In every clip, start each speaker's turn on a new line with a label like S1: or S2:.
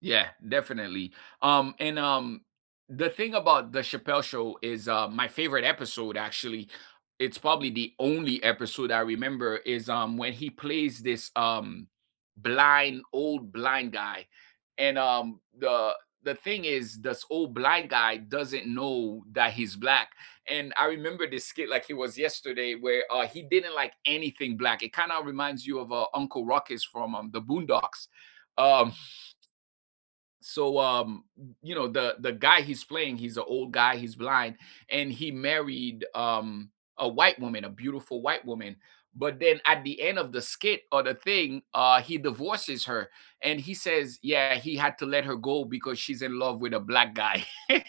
S1: Yeah, definitely, um and, um, the thing about the Chappelle Show is, uh, my favorite episode actually, it's probably the only episode I remember is, um, when he plays this, um, blind old blind guy, and, um, the the thing is this old blind guy doesn't know that he's black, and I remember this skit like it was yesterday where, uh, he didn't like anything black. It kind of reminds you of uh Uncle Ruckus from, um, the Boondocks, um. So, um, y you know, the the guy he's playing, he's a old guy, he's blind, and he married, um, a white woman, a beautiful white woman, but then at the end of the skit or the thing, uh, he divorces her and he says, "Yeah," he had to let her go because "She's in love with a black guy."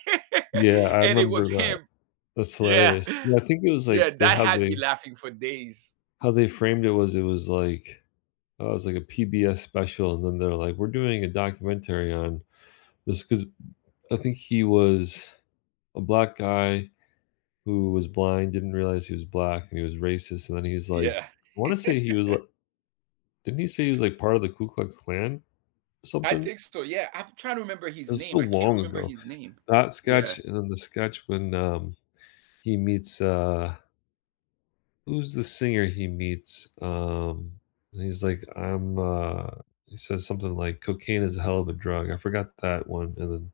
S2: Yeah, I
S1: And it
S2: remember
S1: was
S2: that.
S1: him.
S2: That's
S1: Yeah,
S2: hilarious. Yeah, I think it was
S1: yeah,
S2: like they
S1: that
S2: how
S1: had
S2: they
S1: me laughing for days.
S2: how they framed it was it was like, uh, it was like a PBS special and then they're like, "We're doing a documentary on this 'cause" m I think he was a black guy who was blind, didn't realize he was black, and he was racist, and then he was like
S1: Yeah.
S2: I wanna say he was li Didn't he say he was like part of the Ku Klux Klan or
S1: I
S2: something?
S1: think so, yeah. I'm trying to remember his
S2: It's so
S1: name, I can't
S2: long
S1: remember
S2: ago.
S1: his name.
S2: That
S1: Yeah.
S2: sketch and then the sketch when, um, he meets, uh Who's the singer he meets? Um, and he's like, I'm, uh, he says something like cocaine is a hell of a drug. I forgot that one. And then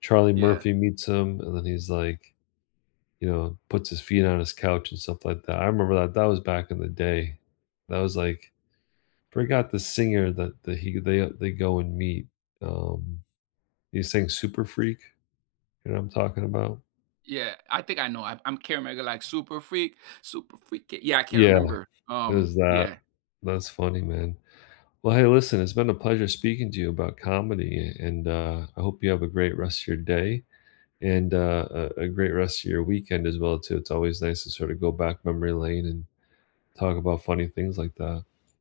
S2: Charlie
S1: Yeah.
S2: Murphy meets him and then he's like, you know, puts his feet on his couch and stuff like that. I remember that that was back in the day. That was like, forgot the singer that that he they, they go and meet, um, they sing Super Freak, you know what I'm talking about?
S1: Yeah, I think I know. I'm I'm Kara Mega, like, super freak, super freaky, yeah, I can't
S2: Yeah,
S1: remember,
S2: it
S1: um,
S2: was that.
S1: yeah.
S2: That's funny, man. Well, hey, listen, it's been a pleasure speaking to you about comedy and and, uh, I hope you have a great rest of your day and, uh, a a a great rest of your weekend as well too. It's always nice to sort of go back memory lane and talk about funny things like that.